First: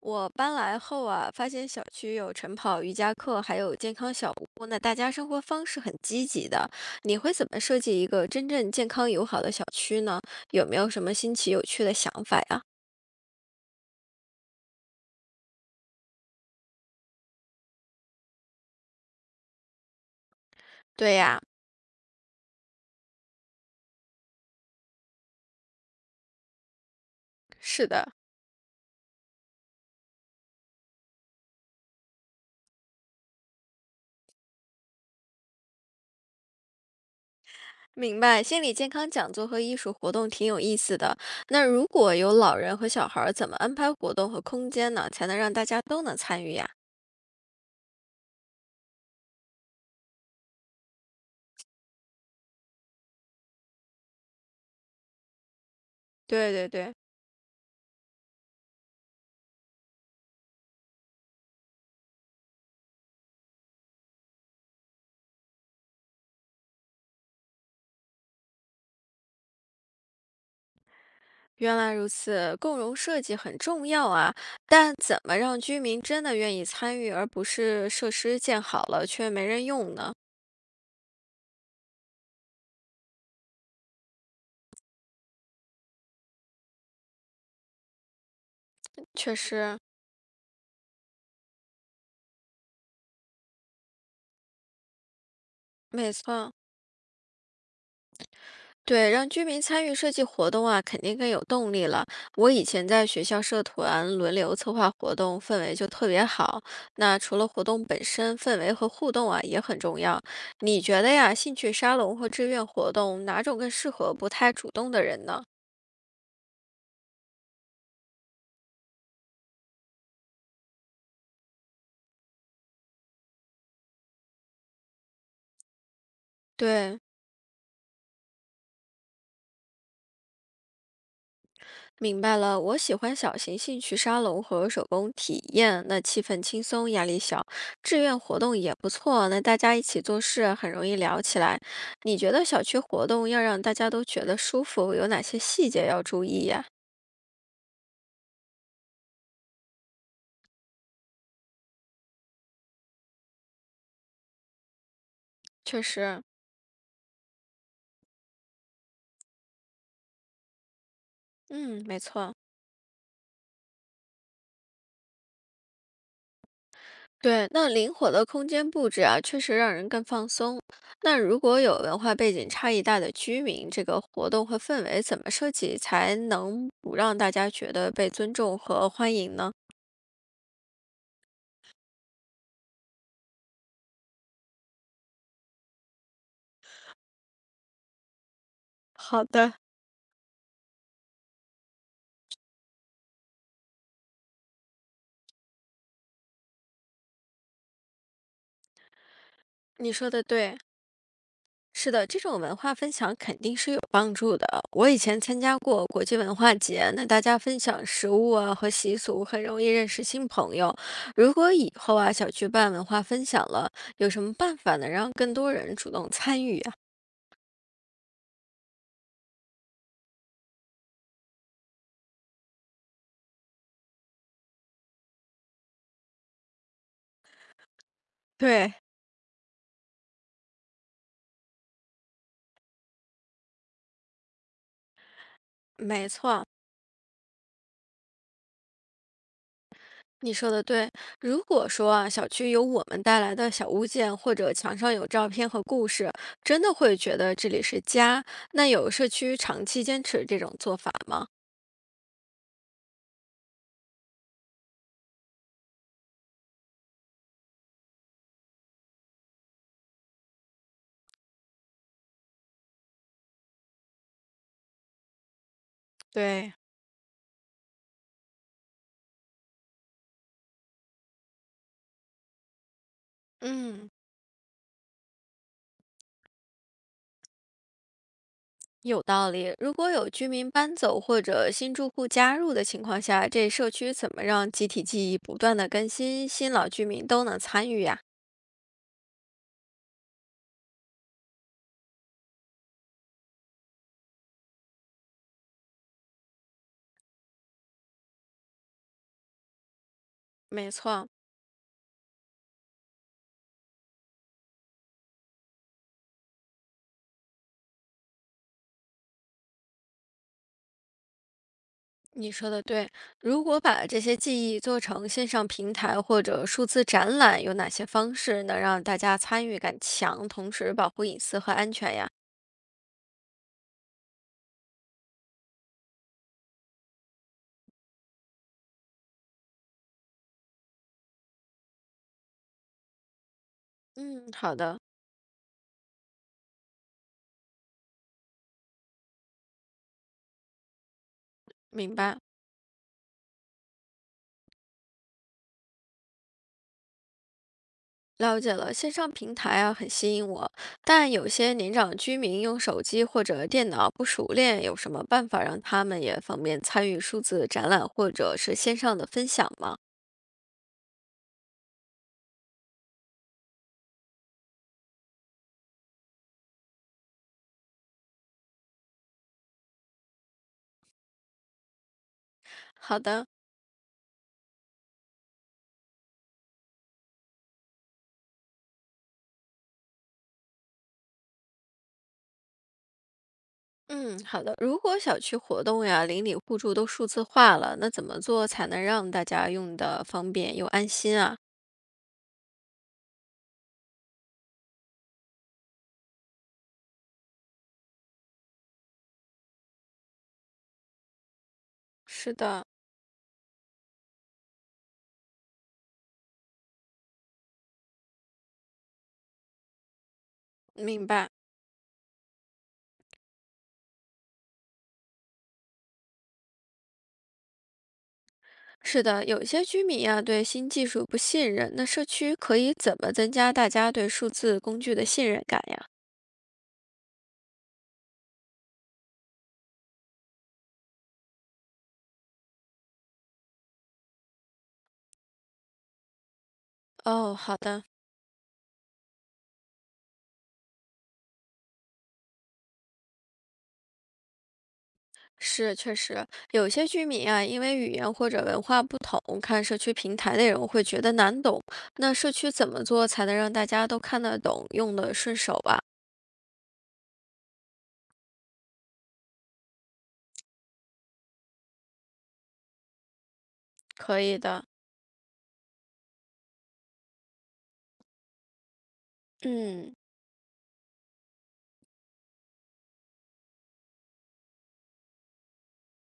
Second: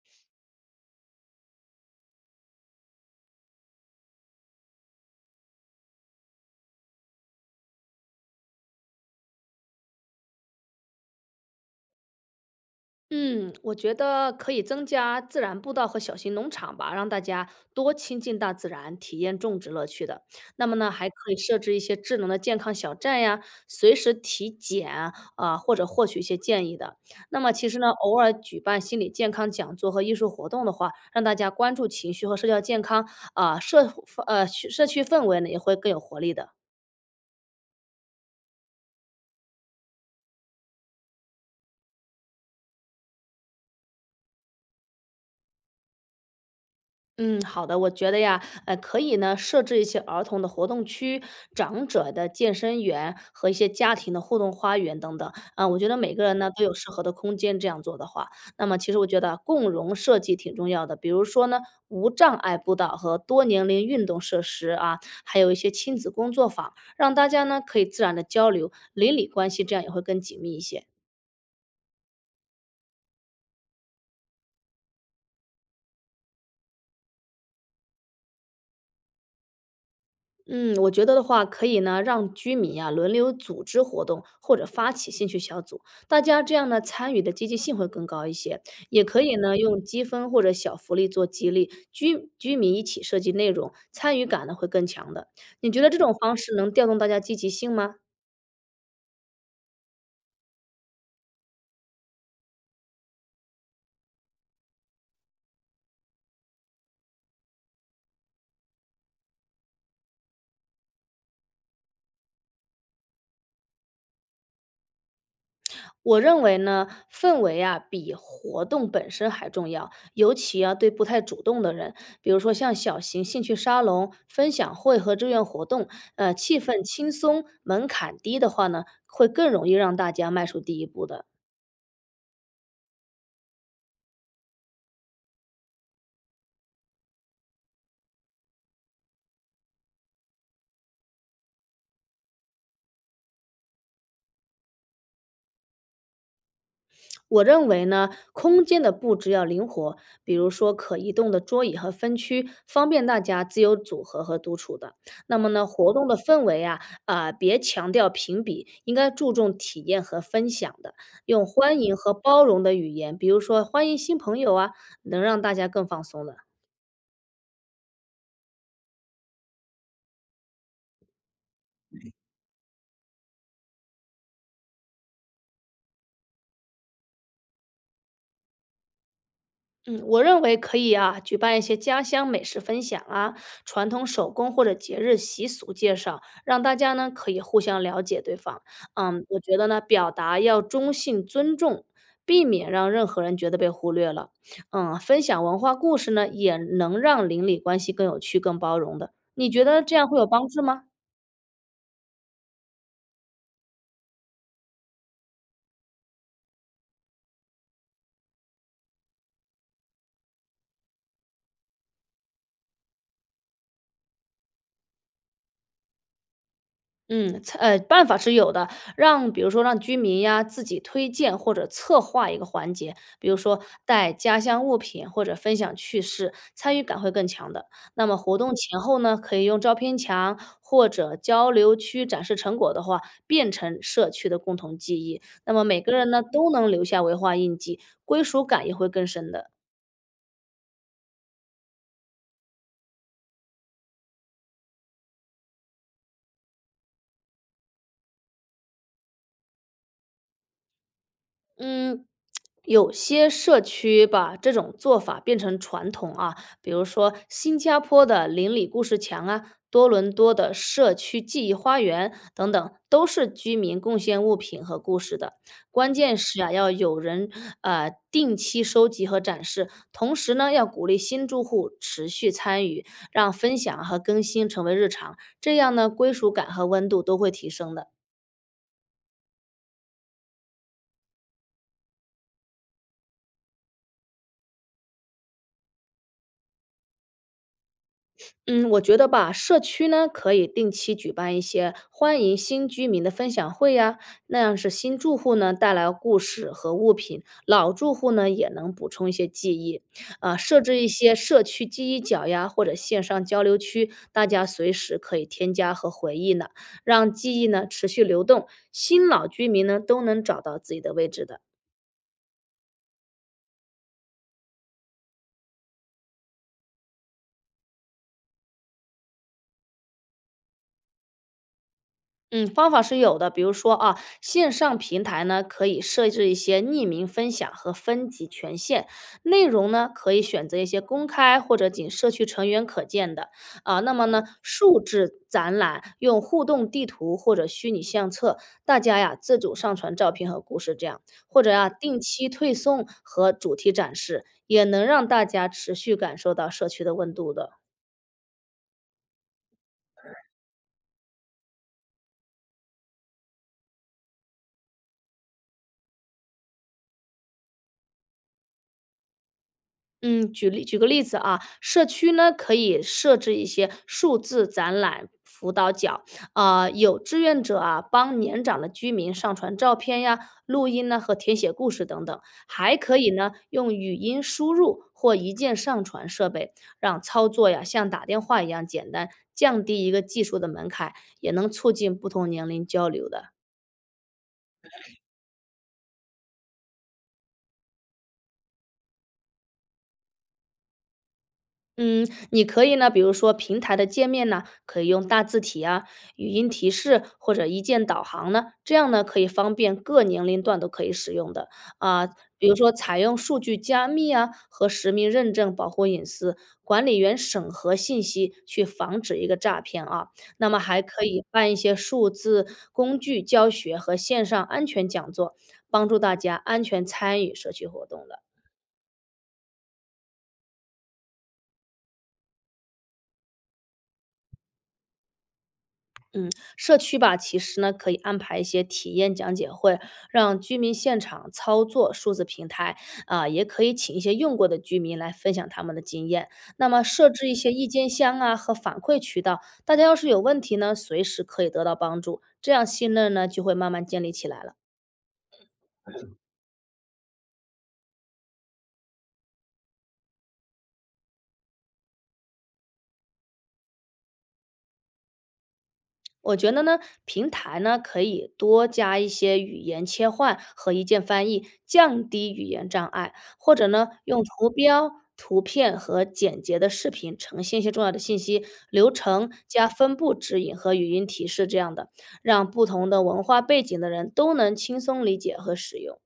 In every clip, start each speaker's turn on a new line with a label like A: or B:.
A: 我搬来后啊，发现小区有晨跑、瑜伽课，还有健康小屋，那大家生活方式很积极的。你会怎么设计一个真正健康友好的小区呢？有没有什么新奇有趣的想法呀？
B: 嗯，我觉得可以增加自然步道和小型农场吧，让大家多亲近大自然，体验种植乐趣的。那么呢，还
A: 对
B: 可以
A: 呀，
B: 设置一些智能的健康小站呀，随时体检啊，或者获取一些建议的。那么其实
A: 是
B: 呢，
A: 的，
B: 偶尔举办心理健康讲座和艺术活动的话，让大家关注情绪和社交健康啊，社区氛围呢也会更有活力的。
A: 明白，心理健康讲座和艺术活动挺有意思的。那如果有老人和小孩儿，怎么安排活动和空间呢，才能让大家都能参与呀？
B: 嗯，好的，我觉得呀，可以呢，设置一些儿童的活动区、长者的健身园和一些家庭的互动花园等等。啊、我觉得每个人呢
A: 对
B: 都
A: 对
B: 有适
A: 对。
B: 合的空间，这样做的话，那么其实我觉得啊共融设计挺重要的。比如说呢，无障碍步道和多年龄运动设施啊，还有一些亲子工作坊，让大家呢可以自然的交流，邻里关系这样也会更紧密一些。
A: 原来如此，共融设计很重要啊，但怎么让居民真的愿意参与，而不是设施建好了却没人用呢？
B: 嗯，我觉得的话，可以呢让居民呀轮流组织活动，或者发起兴趣小组，大家这样呢参与的积极性会更高一些。也可
A: 确
B: 以呢
A: 实，
B: 用积分或者小福利做激励，居民一起设计内容，参与感呢会更强的。你觉得这
A: 没
B: 种方
A: 错，
B: 式能调动大家积极性吗？
A: 对，让居民参与设计活动啊，肯定更有动力了。我以前在学校社团轮流策划活动，氛围就特别好。那除了活动本身，氛围和互动啊也很重要。你觉得呀，兴趣沙龙和志愿活动哪种更适合不太主动的人呢？
B: 我认为呢，氛围啊比活动本身还重要，尤其啊对不太主动的人，比如说像小型兴趣沙龙、分享会和志愿活动，气氛
A: 对。
B: 轻松、门槛低的话呢，会更容易让大家迈出第一步的。
A: 明白了，我喜欢小型兴趣沙龙和手工体验，那气氛轻松，压力小，志愿活动也不错，那大家一起做事很容易聊起来。你觉得小区活动要让大家都觉得舒服，有哪些细节要注意呀？
B: 我认为呢，空间的布置要灵活，比如说可移动的桌椅和分区，方便大家自由组合和独处的。那么呢，
A: 确
B: 活动的
A: 实，
B: 氛围啊，啊、别强调评比，应该注重体验和分享的，用欢
A: 嗯，
B: 迎
A: 没
B: 和
A: 错。
B: 包容的语言，比如说欢迎新朋友啊，能让大家更放松的。
A: 对，那灵活的空间布置啊，确实让人更放松。那如果有文化背景差异大的居民，这个活动和氛围怎么设计才能不让大家觉得被尊重和欢迎呢？
B: 嗯，我认为可以啊，举办一些家乡美食分享啊，传统手工或者节日习俗介绍，让大家呢可以互相了解对方。
A: 好
B: 嗯，我
A: 的，
B: 觉得呢，表达要中性尊重，避免让任何人觉得被忽略了。嗯，分享文化故事呢，也能让邻里关系更有趣、更包容的。你觉得
A: 你
B: 这样
A: 说
B: 会
A: 的
B: 有帮
A: 对，
B: 助吗？
A: 是的，这种文化分享肯定是有帮助的。我以前参加过国际文化节，那大家分享食物啊和习俗，很容易认识新朋友。如果以后啊小区办文化分享了，有什么办法能让更多人主动参与啊？
B: 嗯，办法是有的，让比如说让居民呀自己推荐或者策划一个环节，比如说带家乡物品或者分享趣事，参与感会更强的。那么活动
A: 对，
B: 前后呢，可以用照片墙或者交流区展示成果的话，变成社区的共同记忆。那么每个
A: 没
B: 人呢
A: 错，
B: 都能留下文化印记，归属感也会更深的。
A: 你说的对。如果说啊，小区有我们带来的小物件，或者墙上有照片和故事，真的会觉得这里是家。那有社区长期坚持这种做法吗？
B: 嗯，有些社区把这种做法变成传统啊，比如说新加坡的邻里故事墙啊，多伦多的社区记忆花园等等，都是居民贡献物品和故事的。关键是啊，
A: 对，
B: 要有人定期收集和展示，同时呢，要鼓励新住户持续参与，让分享
A: 嗯，
B: 和更新成为日常，这样呢，归属感和温度都会提升的。
A: 有道理。如果有居民搬走或者新住户加入的情况下，这社区怎么让集体记忆不断的更新，新老居民都能参与呀？
B: 嗯，我觉得吧，社区呢可以定期举办一些欢迎新居民的分享会呀，那样是新住户呢带来故事和物品，老住户呢也能补充一些记忆。啊，设
A: 没
B: 置一
A: 错，
B: 些社区记忆角呀，或者线上交流区，大家随时可以添加和回忆呢，让记忆呢持续流动，新老居民呢都能找到自己的位置的。
A: 你说的对。如果把这些记忆做成线上平台或者数字展览，有哪些方式能让大家参与感强，同时保护隐私和安全呀？
B: 嗯，方法是有的，比如说啊，线上平台呢可以设置一些匿名分享和分级权限，内容呢可以选择一些公开或者仅社区成员可见的啊。那么
A: 嗯，
B: 呢，
A: 好的，
B: 数字展览用互动地图或者虚拟相册，大家呀自主上传照片和故事，这样或者呀
A: 明
B: 定
A: 白。
B: 期推送和主题展示，也能让大家持续感受到社区的温度的。
A: 了解了，线上平台啊很吸引我，但有些年长居民用手机或者电脑不熟练，有什么办法让他们也方便参与数字展览或者是线上的分享吗？
B: 嗯，举个例子啊，社区呢可以设置一些数字展览辅导角，啊，有志愿者啊帮年长的居民上传照片呀、录音呢和填写故事等等，还
A: 好
B: 可以
A: 的，
B: 呢用语音输入或一键上传设备，让操作呀像打电话一样简单，降低一个技术的门槛，也能促进不同年龄交流的。
A: 嗯，好的。如果小区活动呀、邻里互助都数字化了，那怎么做才能让大家用的方便又安心啊？
B: 嗯，你可以呢，比如说平台的界面呢，可以用大字体啊、语音提示或者一键导航呢，这样呢可以方便各年龄段都可以使用的啊。
A: 是
B: 比如
A: 的，
B: 说采用数据加密啊和实名认证保护隐私，管理员审核信息去防止一个诈骗啊。那么还
A: 明
B: 可以
A: 白。
B: 办一些数字工具教学和线上安全讲座，帮助大家安全参与社区活动的。
A: 是的，有些居民呀、对新技术不信任，那社区可以怎么增加大家对数字工具的信任感呀？
B: 嗯，社区吧，其实呢可以安排一些体验讲解会，让居民现场操作数字平台啊，也可以请一些用过的居民来分享他们的经验。那么设置
A: 哦，
B: 一些
A: 好
B: 意
A: 的，
B: 见箱啊和反馈渠道，大家要是有问题呢，随时可以得到帮助，这样信任呢就会慢慢建立起来了。
A: 是确实有些居民啊，因为语言或者文化不同，看社区平台内容会觉得难懂。那社区怎么做才能让大家都看得懂、用得顺手吧？
B: 我觉得呢，平台呢可以多加一些语言切换和一键翻译，降低语言障碍，或者呢
A: 可
B: 用
A: 以
B: 图
A: 的，
B: 标、图片和简洁的视频呈现一些重要的信息流程，加
A: 嗯，
B: 分布指引和语音提示这样的，让不同的文化背景的人都能轻松理解和使用。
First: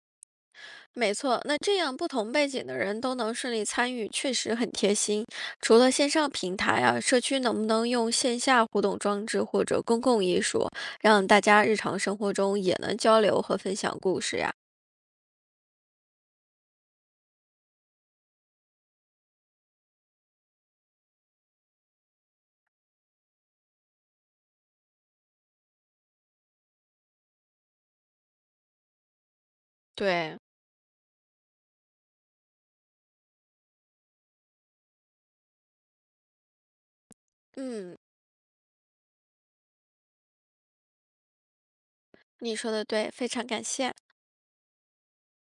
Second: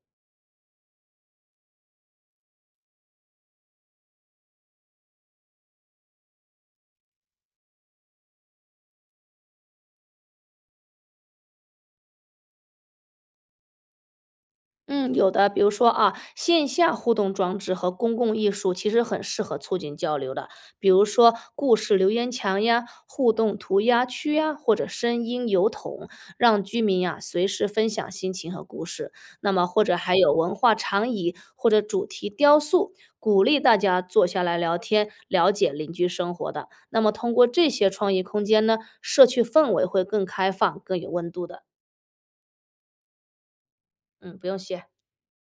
A: 没错。那这样不同背景的人都能顺利参与，确实很贴心。除了线上平台啊，社区能不能用线下互动装置或者公共艺术，让大家日常生活中也能交流和分享故事呀？
B: 嗯，有的，比如说啊，线下互动装置和公共艺术其实很适合促进交流的，比如说故事留言墙呀、互动涂鸦区呀，或者声音邮筒，让居民呀、随时分享心情和故事。那么或者还有
A: 对。
B: 文化长椅或者主题雕塑，鼓励大家坐下来聊天，了解邻居生活的。那么通过这些
A: 嗯，
B: 创意空间呢，社区氛围会更开放、更有温度的。
A: 你说的对，非常感谢。
B: 嗯，不用谢。